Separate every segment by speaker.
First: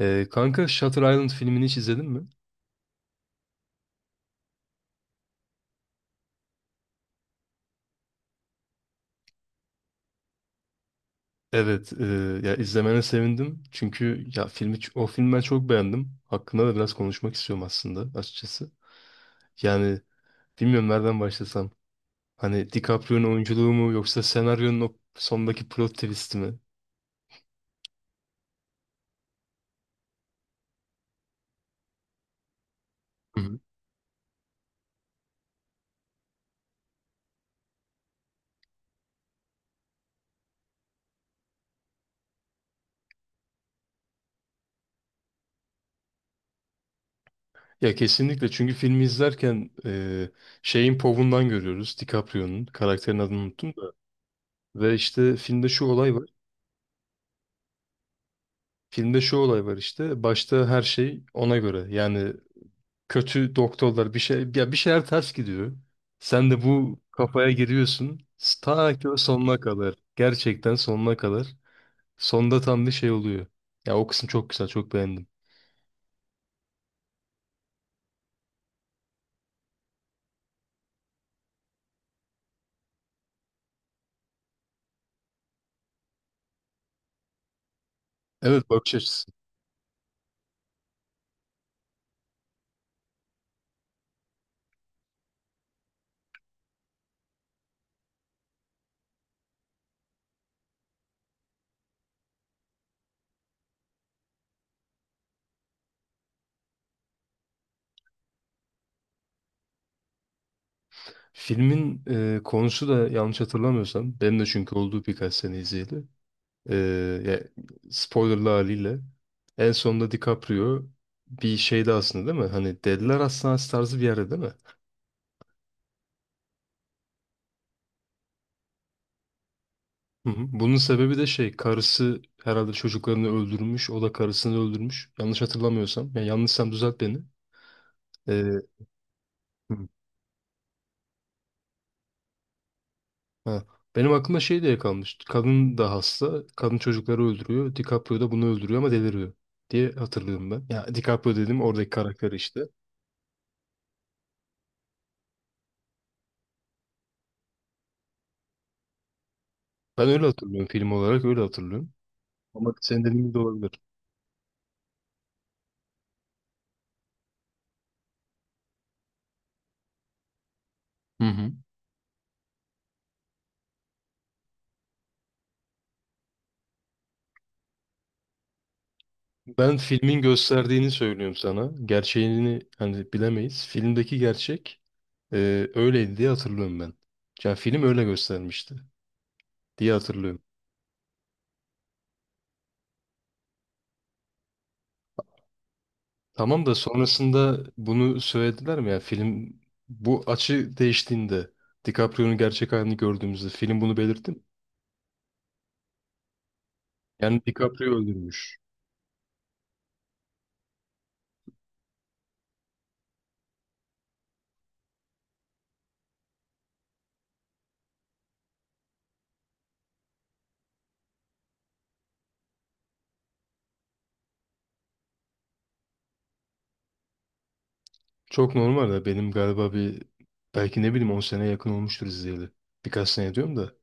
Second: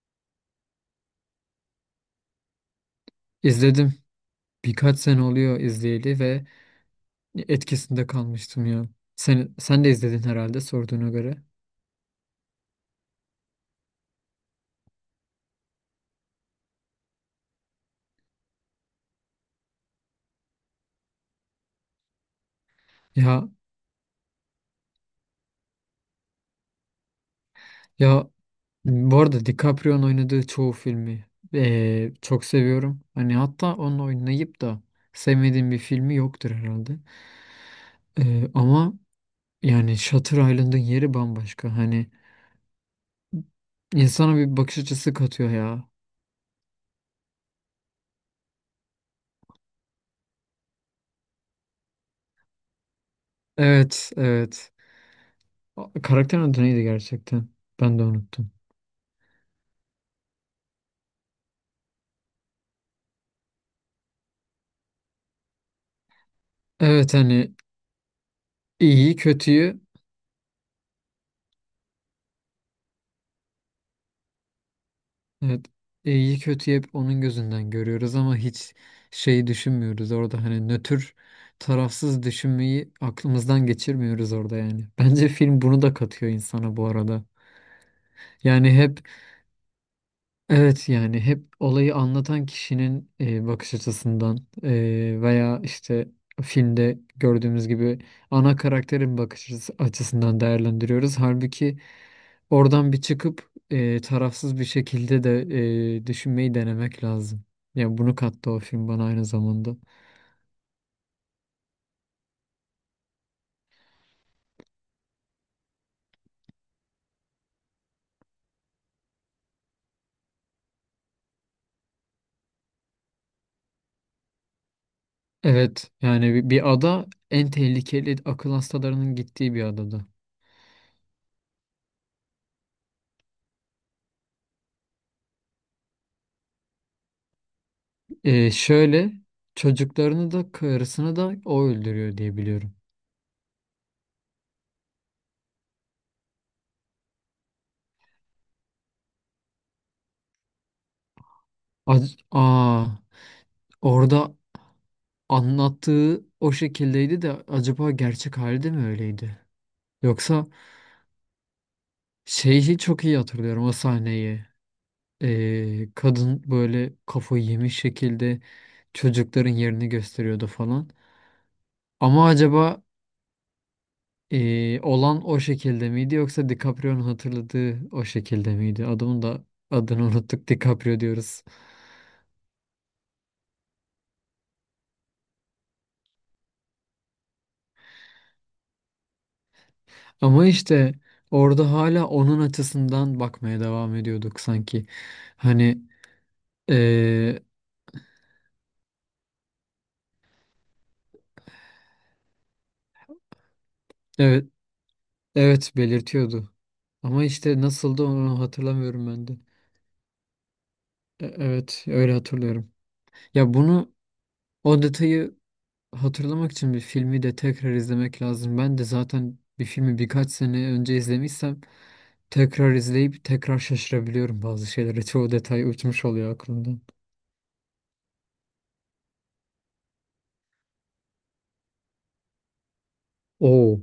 Speaker 1: Kanka Shutter Island filmini hiç izledin mi?
Speaker 2: İzledim. Birkaç sene oluyor izleyeli ve etkisinde kalmıştım ya. Sen de izledin herhalde sorduğuna göre.
Speaker 1: Evet, ya izlemene sevindim. Çünkü ya o filmi ben çok beğendim. Hakkında da biraz konuşmak istiyorum aslında açıkçası. Yani bilmiyorum nereden başlasam. Hani DiCaprio'nun
Speaker 2: Ya
Speaker 1: oyunculuğu mu yoksa senaryonun o sondaki plot twist'i mi?
Speaker 2: ya, bu arada DiCaprio'nun oynadığı çoğu filmi çok seviyorum. Hani
Speaker 1: Hı hı.
Speaker 2: hatta onun oynayıp da sevmediğim bir filmi yoktur herhalde. Ama yani Shutter Island'ın yeri bambaşka. Hani insana bir bakış açısı katıyor ya.
Speaker 1: Ya kesinlikle çünkü filmi izlerken şeyin povundan görüyoruz DiCaprio'nun karakterin adını unuttum da
Speaker 2: Evet, evet.
Speaker 1: ve işte
Speaker 2: Karakter adı neydi gerçekten? Ben de unuttum.
Speaker 1: filmde şu olay var işte başta her şey ona göre yani kötü doktorlar bir şey ya bir şeyler ters gidiyor. Sen de bu
Speaker 2: Evet,
Speaker 1: kafaya
Speaker 2: hani
Speaker 1: giriyorsun. Ta ki
Speaker 2: iyi
Speaker 1: o sonuna
Speaker 2: kötüyü.
Speaker 1: kadar. Gerçekten sonuna kadar. Sonda tam bir şey oluyor. Ya o kısım çok güzel, çok beğendim.
Speaker 2: Evet, iyi kötü hep onun gözünden görüyoruz ama hiç şeyi düşünmüyoruz orada, hani nötr, tarafsız düşünmeyi aklımızdan geçirmiyoruz orada yani. Bence film bunu da katıyor insana bu arada.
Speaker 1: Evet,
Speaker 2: Yani
Speaker 1: bakış
Speaker 2: hep.
Speaker 1: açısı.
Speaker 2: Evet, yani hep olayı anlatan kişinin bakış açısından, veya işte filmde gördüğümüz gibi ana karakterin açısından değerlendiriyoruz. Halbuki oradan bir çıkıp tarafsız bir şekilde de düşünmeyi denemek lazım. Yani bunu kattı o film bana aynı zamanda.
Speaker 1: Filmin konusu da yanlış hatırlamıyorsam benim de çünkü olduğu birkaç sene izleyeli. E, ya, spoilerlı haliyle en sonunda DiCaprio bir şeyde aslında değil mi? Hani Deliler Hastanesi tarzı bir yerde değil mi?
Speaker 2: Evet, yani bir ada, en tehlikeli akıl hastalarının gittiği bir adada.
Speaker 1: Hı hı. Bunun sebebi de şey, karısı herhalde çocuklarını öldürmüş. O da karısını öldürmüş. Yanlış hatırlamıyorsam. Yani yanlışsam düzelt beni.
Speaker 2: E,
Speaker 1: Ee,
Speaker 2: şöyle
Speaker 1: hı.
Speaker 2: çocuklarını da karısını da o öldürüyor diye biliyorum.
Speaker 1: Ha. Benim aklıma şey diye kalmış. Kadın da hasta. Kadın çocukları öldürüyor. DiCaprio da bunu öldürüyor ama deliriyor diye hatırlıyorum ben. Ya DiCaprio dedim, oradaki karakter işte.
Speaker 2: Aa, orada anlattığı o şekildeydi de acaba gerçek hali de mi öyleydi?
Speaker 1: Ben öyle
Speaker 2: Yoksa
Speaker 1: hatırlıyorum, film olarak öyle hatırlıyorum. Ama
Speaker 2: şeyi çok
Speaker 1: senin
Speaker 2: iyi
Speaker 1: dediğin gibi de
Speaker 2: hatırlıyorum,
Speaker 1: olabilir.
Speaker 2: o sahneyi. Kadın böyle kafayı yemiş şekilde çocukların yerini gösteriyordu falan.
Speaker 1: Hı hı.
Speaker 2: Ama acaba olan o şekilde miydi yoksa DiCaprio'nun hatırladığı o şekilde miydi? Adamın da
Speaker 1: Ben
Speaker 2: adını
Speaker 1: filmin
Speaker 2: unuttuk,
Speaker 1: gösterdiğini
Speaker 2: DiCaprio
Speaker 1: söylüyorum
Speaker 2: diyoruz.
Speaker 1: sana. Gerçeğini hani bilemeyiz. Filmdeki gerçek öyleydi diye hatırlıyorum ben. Yani film öyle göstermişti diye hatırlıyorum.
Speaker 2: Ama işte orada hala onun açısından bakmaya devam ediyorduk sanki. Hani
Speaker 1: Tamam da
Speaker 2: eee,
Speaker 1: sonrasında bunu söylediler mi? Yani film, bu açı değiştiğinde, DiCaprio'nun gerçek halini gördüğümüzde, film bunu belirtti mi?
Speaker 2: evet, evet belirtiyordu. Ama
Speaker 1: Yani
Speaker 2: işte
Speaker 1: DiCaprio
Speaker 2: nasıldı onu
Speaker 1: öldürmüş.
Speaker 2: hatırlamıyorum ben de. Evet, öyle hatırlıyorum. Ya bunu, o detayı hatırlamak için bir filmi de tekrar izlemek lazım. Ben de zaten bir filmi birkaç sene önce izlemişsem tekrar izleyip tekrar şaşırabiliyorum bazı şeylere. Çoğu detay uçmuş oluyor aklımdan.
Speaker 1: Çok normal de benim galiba bir, belki ne bileyim 10 sene yakın olmuştur izleyeli. Birkaç sene diyorum da
Speaker 2: Oo,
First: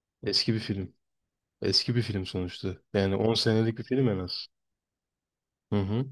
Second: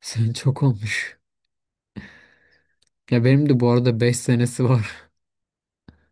Speaker 2: sen
Speaker 1: eski bir
Speaker 2: çok
Speaker 1: film.
Speaker 2: olmuş.
Speaker 1: Eski bir film sonuçta. Yani
Speaker 2: Ya
Speaker 1: 10
Speaker 2: benim de bu
Speaker 1: senelik bir
Speaker 2: arada
Speaker 1: film
Speaker 2: 5
Speaker 1: en az.
Speaker 2: senesi var.
Speaker 1: Hı hı.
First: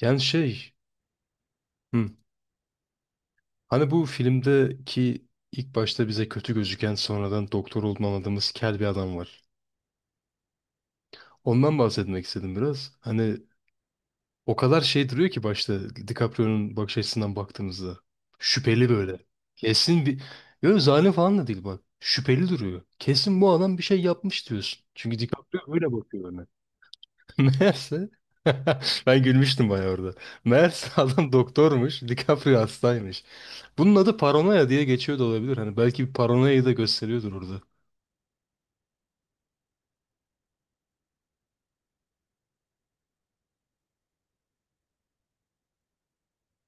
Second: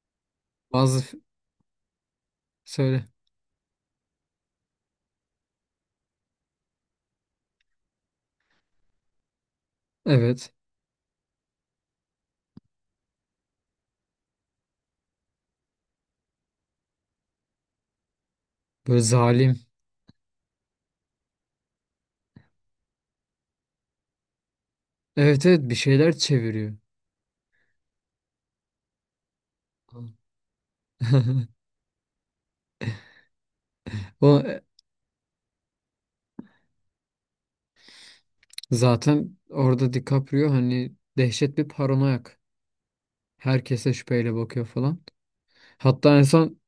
Speaker 1: Yani şey,
Speaker 2: Bazı f-
Speaker 1: hı.
Speaker 2: söyle.
Speaker 1: Hani bu filmdeki ilk başta bize kötü gözüken, sonradan doktor olduğunu anladığımız kel bir adam var.
Speaker 2: Evet.
Speaker 1: Ondan bahsetmek istedim biraz. Hani o kadar şey duruyor ki başta, DiCaprio'nun bakış açısından baktığımızda. Şüpheli
Speaker 2: Böyle
Speaker 1: böyle.
Speaker 2: zalim.
Speaker 1: Kesin bir... Yok, zalim falan da değil bak. Şüpheli duruyor. Kesin bu adam bir şey yapmış diyorsun. Çünkü
Speaker 2: Evet, evet,
Speaker 1: DiCaprio
Speaker 2: bir
Speaker 1: öyle
Speaker 2: şeyler
Speaker 1: bakıyor.
Speaker 2: çeviriyor.
Speaker 1: Meğerse ben gülmüştüm bayağı orada. Meğerse adam doktormuş, DiCaprio hastaymış. Bunun adı
Speaker 2: O
Speaker 1: paranoya diye geçiyor da olabilir. Hani belki bir paranoyayı da gösteriyordur orada.
Speaker 2: zaten orada DiCaprio hani dehşet bir paranoyak. Herkese şüpheyle bakıyor falan. Hatta insan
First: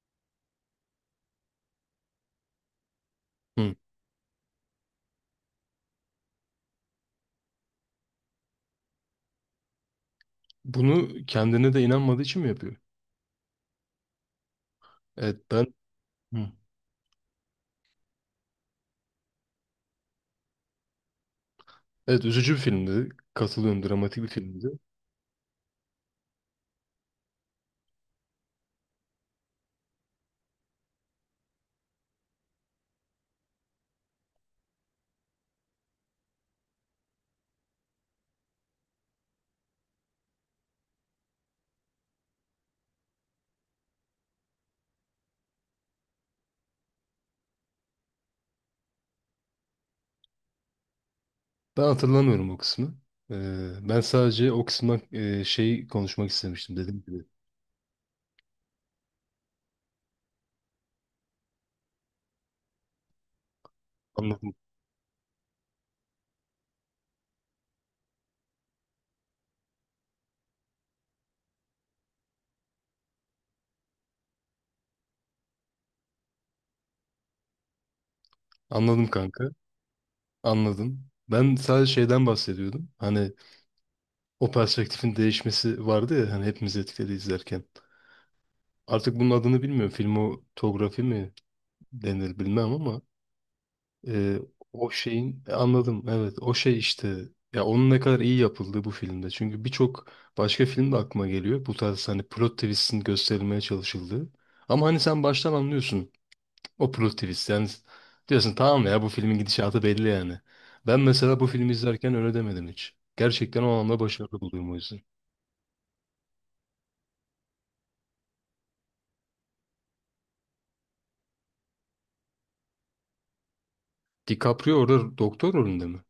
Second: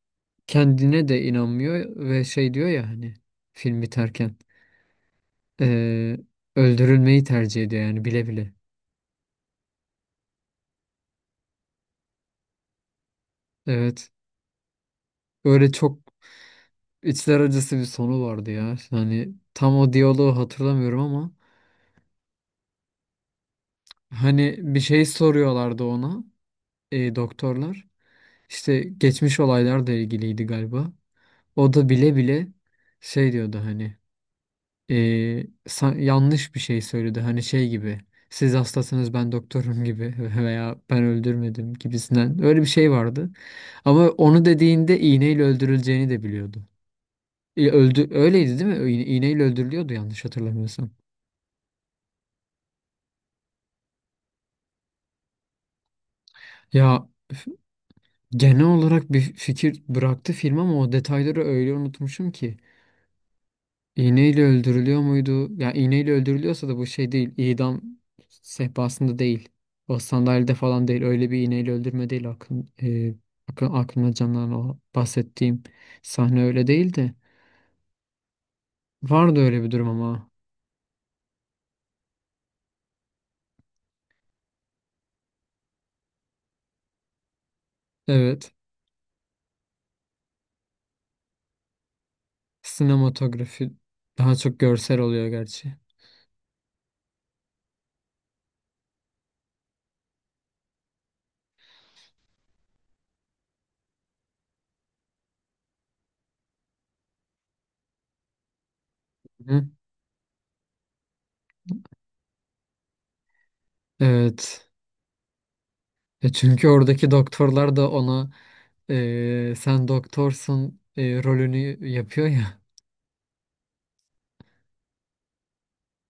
Speaker 2: kendine de inanmıyor ve şey diyor ya, hani
Speaker 1: Hı.
Speaker 2: film biterken e, öldürülmeyi tercih ediyor yani, bile bile.
Speaker 1: Bunu kendine de inanmadığı için mi yapıyor?
Speaker 2: Evet.
Speaker 1: Evet
Speaker 2: Öyle
Speaker 1: ben.
Speaker 2: çok
Speaker 1: Hı.
Speaker 2: içler acısı bir sonu vardı ya. Hani tam o diyaloğu hatırlamıyorum ama
Speaker 1: Evet, üzücü bir filmdi. Katılıyorum, dramatik bir
Speaker 2: hani
Speaker 1: filmdi.
Speaker 2: bir şey soruyorlardı ona. Doktorlar işte, geçmiş olaylarla ilgiliydi galiba. O da bile bile şey diyordu hani, e, yanlış bir şey söyledi, hani şey gibi, siz hastasınız ben doktorum gibi veya ben öldürmedim gibisinden, öyle bir şey vardı. Ama onu dediğinde iğneyle öldürüleceğini de biliyordu. E, öldü, öyleydi değil mi? İğneyle öldürülüyordu yanlış hatırlamıyorsam.
Speaker 1: Ben hatırlamıyorum o kısmı. Ben sadece o kısımdan şey konuşmak istemiştim dedim
Speaker 2: Ya
Speaker 1: gibi.
Speaker 2: f- genel olarak bir fikir bıraktı film ama o detayları öyle unutmuşum ki. İğneyle
Speaker 1: Anladım.
Speaker 2: öldürülüyor muydu? Yani iğneyle öldürülüyorsa da bu şey değil. İdam sehpasında değil. O sandalyede falan değil. Öyle bir iğneyle öldürme değil. Aklımda canlanan o bahsettiğim sahne öyle değil de.
Speaker 1: Anladım
Speaker 2: Vardı
Speaker 1: kanka.
Speaker 2: öyle bir durum ama.
Speaker 1: Anladım. Ben sadece şeyden bahsediyordum. Hani o perspektifin değişmesi vardı ya, hani hepimiz etkiledi izlerken.
Speaker 2: Evet.
Speaker 1: Artık bunun adını bilmiyorum. Filmotografi mi denir bilmem ama
Speaker 2: Sinematografi daha
Speaker 1: e,
Speaker 2: çok
Speaker 1: o
Speaker 2: görsel oluyor
Speaker 1: şeyin
Speaker 2: gerçi.
Speaker 1: anladım. Evet, o şey işte, ya onun ne kadar iyi yapıldığı bu filmde. Çünkü birçok başka film de aklıma geliyor. Bu tarz hani plot twist'in gösterilmeye çalışıldığı. Ama hani sen baştan anlıyorsun. O plot twist yani, diyorsun tamam ya bu filmin
Speaker 2: Hı?
Speaker 1: gidişatı belli yani. Ben mesela bu filmi izlerken öyle demedim hiç. Gerçekten o anlamda başarılı
Speaker 2: Evet.
Speaker 1: buluyorum o yüzden.
Speaker 2: E çünkü oradaki doktorlar da ona sen doktorsun, rolünü yapıyor ya.
Speaker 1: DiCaprio orada doktor rolünde mi?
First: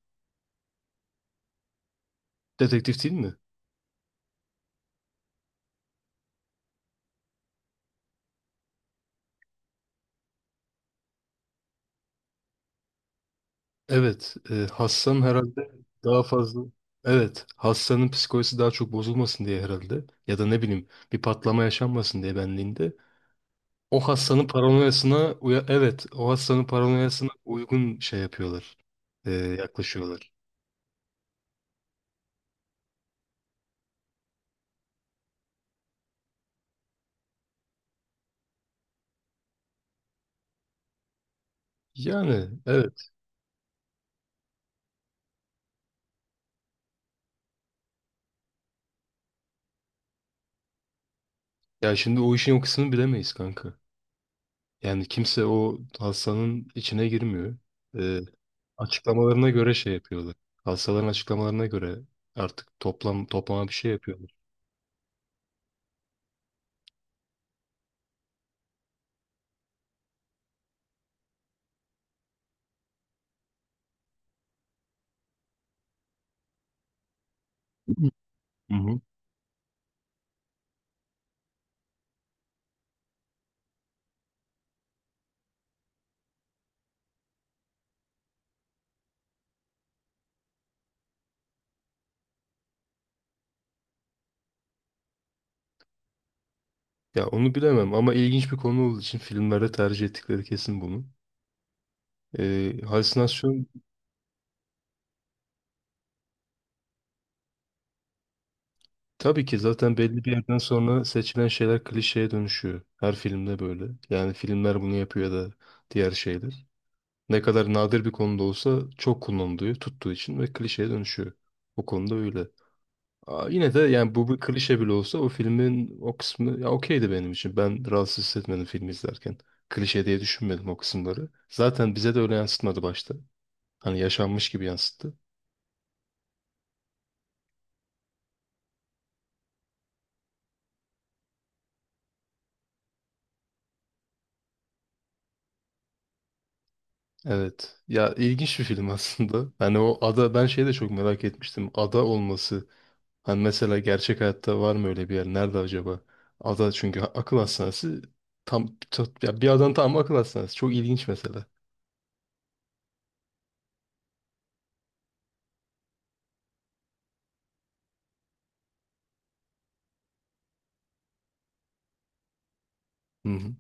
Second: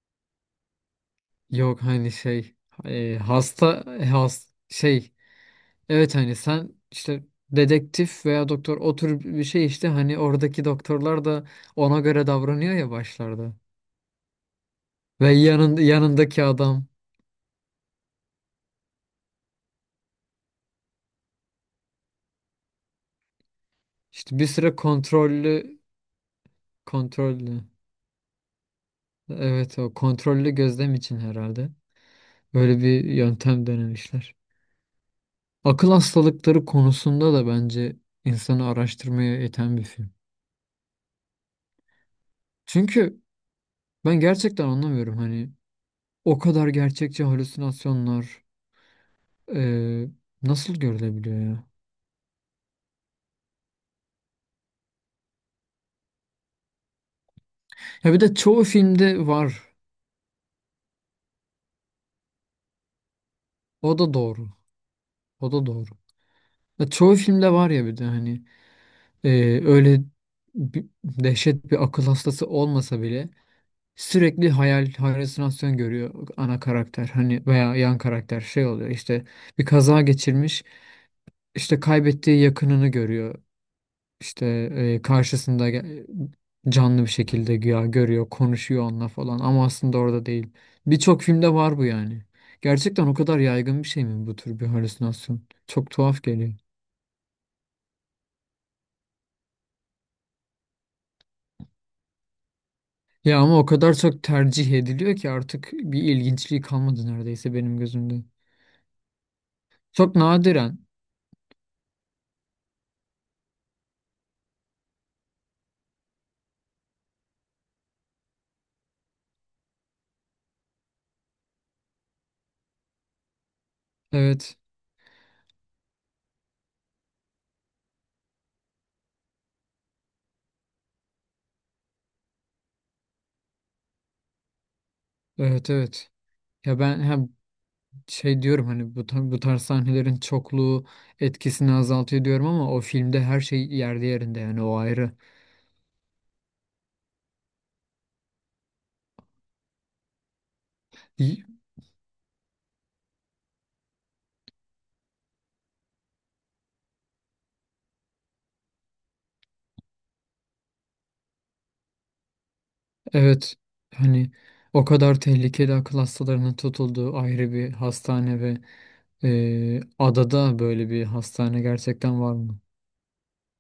Speaker 2: Yok hani şey,
Speaker 1: Detektif değil mi?
Speaker 2: hasta, e, has şey, evet hani sen işte dedektif veya doktor, o tür bir şey işte, hani oradaki doktorlar da ona göre davranıyor ya başlarda.
Speaker 1: Evet. Hassan
Speaker 2: Ve
Speaker 1: herhalde daha
Speaker 2: yanındaki
Speaker 1: fazla...
Speaker 2: adam
Speaker 1: Evet. Hassan'ın psikolojisi daha çok bozulmasın diye herhalde. Ya da ne bileyim, bir patlama yaşanmasın diye benliğinde. O
Speaker 2: işte
Speaker 1: Hassan'ın
Speaker 2: bir süre
Speaker 1: paranoyasına... Evet. O Hassan'ın paranoyasına
Speaker 2: kontrollü,
Speaker 1: uygun şey yapıyorlar.
Speaker 2: evet o
Speaker 1: Yaklaşıyorlar.
Speaker 2: kontrollü gözlem için herhalde böyle bir yöntem denemişler. Akıl hastalıkları konusunda da bence insanı araştırmaya iten bir film.
Speaker 1: Yani evet.
Speaker 2: Çünkü ben gerçekten anlamıyorum, hani o kadar gerçekçi halüsinasyonlar eee, nasıl görülebiliyor ya?
Speaker 1: Ya şimdi o işin o kısmını bilemeyiz kanka. Yani kimse o hastanın içine girmiyor.
Speaker 2: Ya bir
Speaker 1: Ee,
Speaker 2: de çoğu filmde
Speaker 1: açıklamalarına
Speaker 2: var.
Speaker 1: göre şey yapıyorlar. Hastaların açıklamalarına göre artık toplam toplama bir şey
Speaker 2: O da
Speaker 1: yapıyorlar.
Speaker 2: doğru. O da doğru. Ya çoğu filmde var ya, bir de hani öyle dehşet bir akıl hastası olmasa bile sürekli hayal, halüsinasyon görüyor ana karakter, hani veya yan karakter şey
Speaker 1: Hı
Speaker 2: oluyor
Speaker 1: hı.
Speaker 2: işte, bir kaza geçirmiş işte, kaybettiği yakınını görüyor. İşte karşısında canlı bir şekilde güya görüyor, konuşuyor onunla falan ama aslında orada değil. Birçok filmde var bu yani. Gerçekten o kadar yaygın bir şey mi bu tür bir halüsinasyon? Çok tuhaf geliyor.
Speaker 1: Ya onu bilemem ama ilginç bir konu olduğu için filmlerde tercih ettikleri kesin bunu.
Speaker 2: Ya ama o
Speaker 1: Halüsinasyon
Speaker 2: kadar çok tercih ediliyor ki artık bir ilginçliği kalmadı neredeyse benim gözümde.
Speaker 1: tabii ki, zaten
Speaker 2: Çok
Speaker 1: belli bir yerden
Speaker 2: nadiren.
Speaker 1: sonra seçilen şeyler klişeye dönüşüyor. Her filmde böyle. Yani filmler bunu yapıyor ya da diğer şeyler. Ne kadar nadir bir konuda olsa çok kullanılıyor, tuttuğu için, ve klişeye dönüşüyor. O konuda öyle. Aa, yine de yani bu bir
Speaker 2: Evet.
Speaker 1: klişe bile olsa o filmin o kısmı ya okeydi benim için. Ben rahatsız hissetmedim filmi izlerken. Klişe diye düşünmedim o kısımları. Zaten bize de öyle yansıtmadı başta. Hani yaşanmış gibi yansıttı.
Speaker 2: Evet, evet. Ya ben hem şey diyorum, hani bu tarz sahnelerin çokluğu etkisini azaltıyor diyorum ama o filmde her şey yerli yerinde, yani o ayrı.
Speaker 1: Evet. Ya ilginç bir film aslında. Hani o ada, ben şeyi de çok merak etmiştim. Ada olması. Hani mesela gerçek hayatta var mı öyle bir yer? Nerede acaba? Ada çünkü akıl hastanesi tam ya bir adam tam akıl hastanesi. Çok ilginç mesela.
Speaker 2: Evet, hani o kadar tehlikeli akıl hastalarının tutulduğu ayrı bir hastane ve adada böyle bir hastane gerçekten var mı
Speaker 1: Hı hı.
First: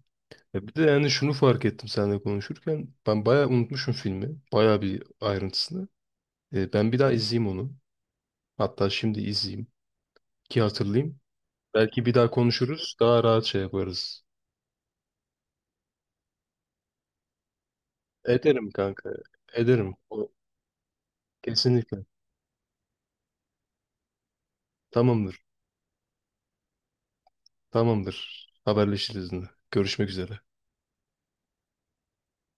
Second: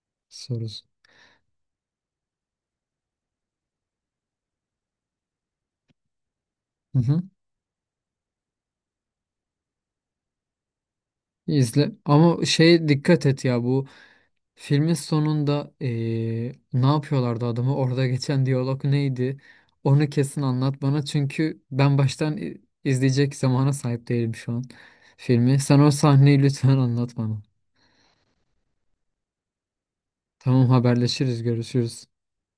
Speaker 1: Ya bir de
Speaker 2: sorusu.
Speaker 1: yani şunu fark ettim seninle konuşurken. Ben bayağı unutmuşum filmi. Bayağı bir ayrıntısını. Ben bir
Speaker 2: Hı
Speaker 1: daha
Speaker 2: hı.
Speaker 1: izleyeyim onu. Hatta şimdi izleyeyim ki hatırlayayım.
Speaker 2: İzle
Speaker 1: Belki bir daha
Speaker 2: ama şey
Speaker 1: konuşuruz. Daha
Speaker 2: dikkat
Speaker 1: rahat
Speaker 2: et
Speaker 1: şey
Speaker 2: ya, bu
Speaker 1: yaparız.
Speaker 2: filmin sonunda ne yapıyorlardı adamı, orada geçen
Speaker 1: Ederim
Speaker 2: diyalog
Speaker 1: kanka.
Speaker 2: neydi?
Speaker 1: Ederim.
Speaker 2: Onu
Speaker 1: O-
Speaker 2: kesin anlat bana çünkü ben
Speaker 1: Kesinlikle.
Speaker 2: baştan izleyecek zamana sahip değilim şu an
Speaker 1: Tamamdır.
Speaker 2: filmi. Sen o sahneyi lütfen anlat bana.
Speaker 1: Tamamdır. Haberleşiriz yine. Görüşmek üzere.
Speaker 2: Tamam, haberleşiriz, görüşürüz.